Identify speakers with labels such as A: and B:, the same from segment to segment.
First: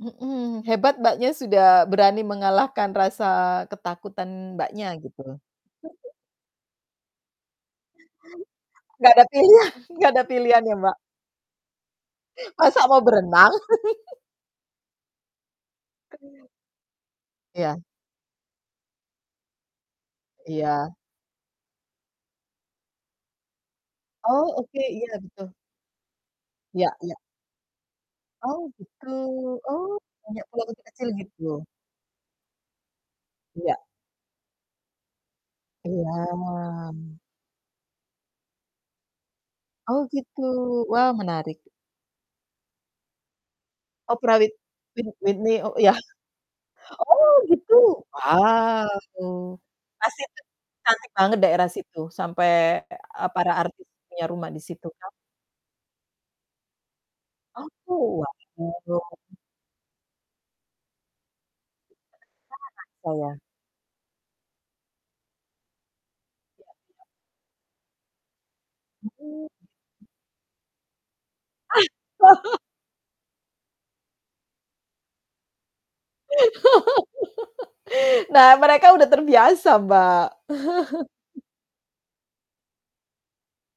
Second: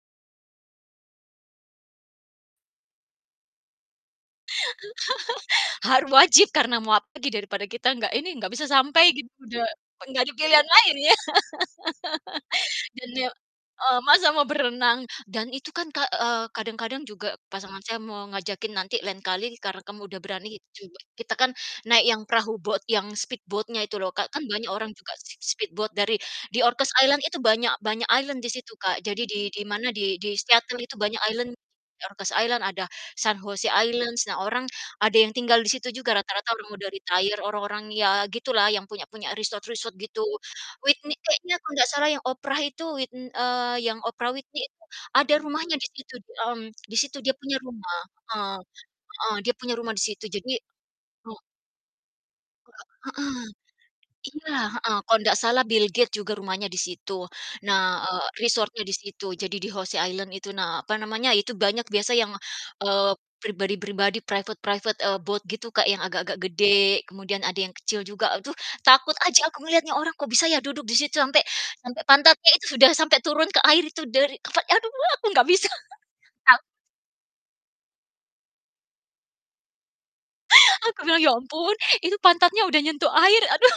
A: Mhm, hebat Mbaknya sudah berani mengalahkan rasa ketakutan Mbaknya gitu.
B: Har wajib karena mau apa lagi daripada kita gak ini, gak bisa sampai
A: Nggak ada
B: gitu, udah
A: pilihan nggak
B: gak
A: ada
B: ada
A: pilihan
B: pilihan
A: ya,
B: lain
A: Mbak?
B: ya,
A: Masa mau
B: Dan, ya,
A: berenang.
B: eee, masak mau berenang. Dan itu kan, Kak, eee,
A: [unintelligible]
B: kadang-kadang juga pasangan
A: Iya.
B: saya mau ngajakin, "Nanti lain kali karena kamu udah berani
A: Iya.
B: coba" kita kan naik yang perahu boat, yang speed boat-nya itu loh, Kak, kan
A: Oh,
B: banyak
A: oke,
B: orang
A: iya,
B: juga si
A: gitu.
B: si speed boat dari di
A: Iya
B: Orcas
A: iya.
B: Island itu banyak banyak island di
A: Oh,
B: situ, Kak,
A: gitu,
B: jadi di
A: oh,
B: dimana, di di
A: banyak pulau
B: Seattle itu
A: kecil-kecil
B: banyak island,
A: gitu?
B: Orcas Island, ada San José
A: Iya.
B: Island, nah, orang ada yang tinggal di situ juga rata-rata orang udah
A: Iya.
B: retire orang-orang ya gitu lah, yang punya punya resort-resort
A: Oh,
B: gitu.
A: gitu, wah,
B: Whitney
A: menarik.
B: kayaknya kalau nggak salah yang Oprah itu wit n eee, yang Oprah
A: Oprah wit
B: Whitney itu
A: wit
B: ada
A: Whitney,
B: rumahnya
A: oh,
B: di
A: iya.
B: situ, mmm, di situ
A: Oh,
B: dia punya
A: gitu,
B: rumah, heeh
A: wow,
B: heeh, dia punya rumah di
A: pasti
B: situ,
A: itu
B: jadi
A: cantik
B: hmm.
A: banget daerah situ, sampai
B: Enggak
A: e
B: heeh.
A: para artis punya rumah
B: Iya,
A: di situ
B: heeh,
A: ya.
B: kalau ndak salah Bill Gates juga rumahnya di situ. Nah,
A: Oh.
B: eee, resort-nya di situ,
A: [unintelligible]
B: jadi di José Island itu, nah, apa namanya, itu banyak biasa yang,
A: [unintelligible]
B: eee,
A: Saya.
B: pribadi-pribadi, private-private, eee, boat gitu, Kak, yang agak-agak
A: Iya iya.
B: gede, kemudian ada yang kecil juga, aduh,
A: Mhm
B: takut aja aku
A: mhm.
B: ngelihatnya, orang kok bisa ya duduk di situ, sampai sampai
A: Ah.
B: pantatnya itu udah sampai turun ke air itu dari apa, aduh, aku gak bisa. Taw
A: Nah, mereka udah terbiasa, Mbak.
B: Aku bilang, "Ya ampun, itu pantatnya udah nyentuh air." Aduh,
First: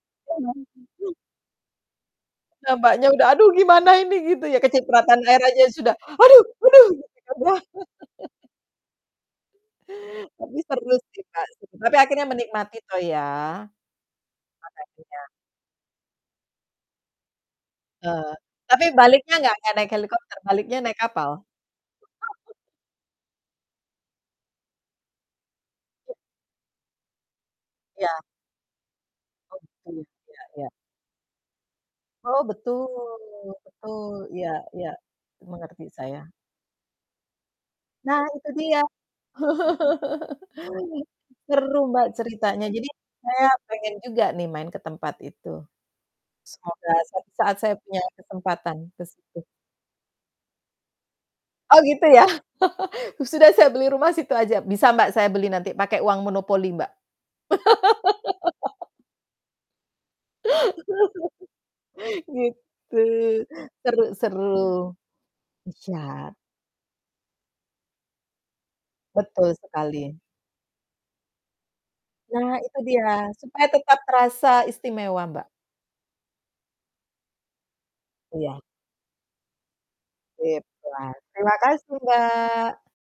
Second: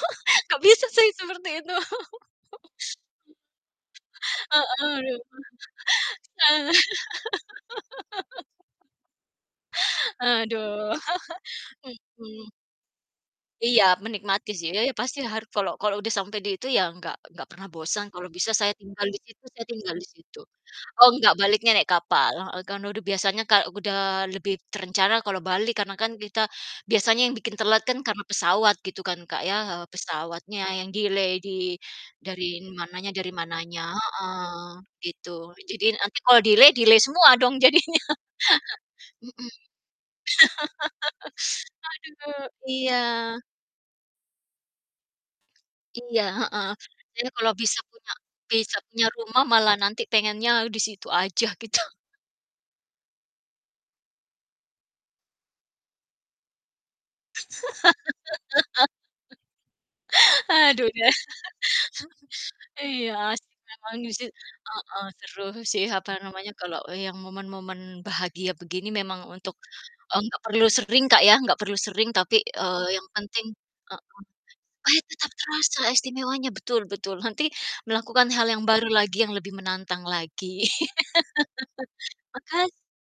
B: gak bisa saya
A: [unintelligible]
B: seperti itu.
A: Nah, Mbaknya, udah, "Aduh, gimana ini?" Gitu ya,
B: Heeh, aduh.
A: kecipratan air aja ya sudah, "Aduh aduh." Gitu kan ya? Tapi
B: Aduh,
A: seru sih, Mbak, tapi akhirnya
B: mhm.
A: menikmati toh ya.
B: Iya, menikmati sih, ya ya, pasti
A: [unintelligible]
B: har kalau kalau udah sampai di itu ya gak gak pernah bosan,
A: Eh,
B: kalau bisa saya
A: tapi
B: tinggal di
A: baliknya
B: situ,
A: gak
B: saya
A: gak naik
B: tinggal di
A: helikopter
B: situ.
A: baliknya naik
B: Oh,
A: kapal?
B: nggak, baliknya naik kapal heeh, karena udah biasanya kal udah lebih terencana kalau balik karena kan kita biasanya yang bikin telat kan
A: Iya.
B: karena pesawat gitu kan, Kak, ya,
A: Oh,
B: eee,
A: gitu, ya? Iya
B: pesawatnya
A: iya.
B: yang delay di
A: Oh,
B: dari
A: betul
B: mananya dari mananya,
A: betul, iya
B: heeh,
A: iya,
B: gitu.
A: mengerti
B: Jadi nanti
A: saya.
B: kalo delay, delay semua dong jadinya,
A: Nah, itu dia.
B: mhm,
A: Seru, Mbak,
B: aduh,
A: ceritanya, jadi,
B: iya.
A: saya pengen juga nih main ke tempat itu.
B: Iya, heeh,
A: Semoga
B: ya
A: suatu
B: kalau
A: saat saya
B: bisa
A: punya
B: punya
A: kesempatan
B: bisa
A: ke
B: punya
A: situ.
B: rumah malah nanti pengennya disitu aja gitu.
A: Oh, gitu ya? Sudah saya beli rumah situ aja. Bisa, Mbak, saya beli nanti pakai uang monopoli, Mbak.
B: Aduh, deh.
A: Gitu.
B: Iya, asik memang
A: Seru
B: sih,
A: seru.
B: heeh, seru sih,
A: Iya.
B: apa namanya, kalau yang momen-momen bahagia begini memang
A: Betul
B: untuk
A: sekali.
B: eee, gak perlu sering, Kak, ya, gak perlu sering tapi,
A: Nah, itu
B: eee, yang
A: dia,
B: penting
A: supaya tetap
B: heeh,
A: terasa
B: supaya
A: istimewa,
B: tetap
A: Mbak.
B: terasa istimewanya, betul betul, nanti melakukan hal
A: Iya.
B: yang baru lagi yang lebih menantang
A: Sip
B: lagi
A: lah, terima kasih,
B: maka
A: Mbak.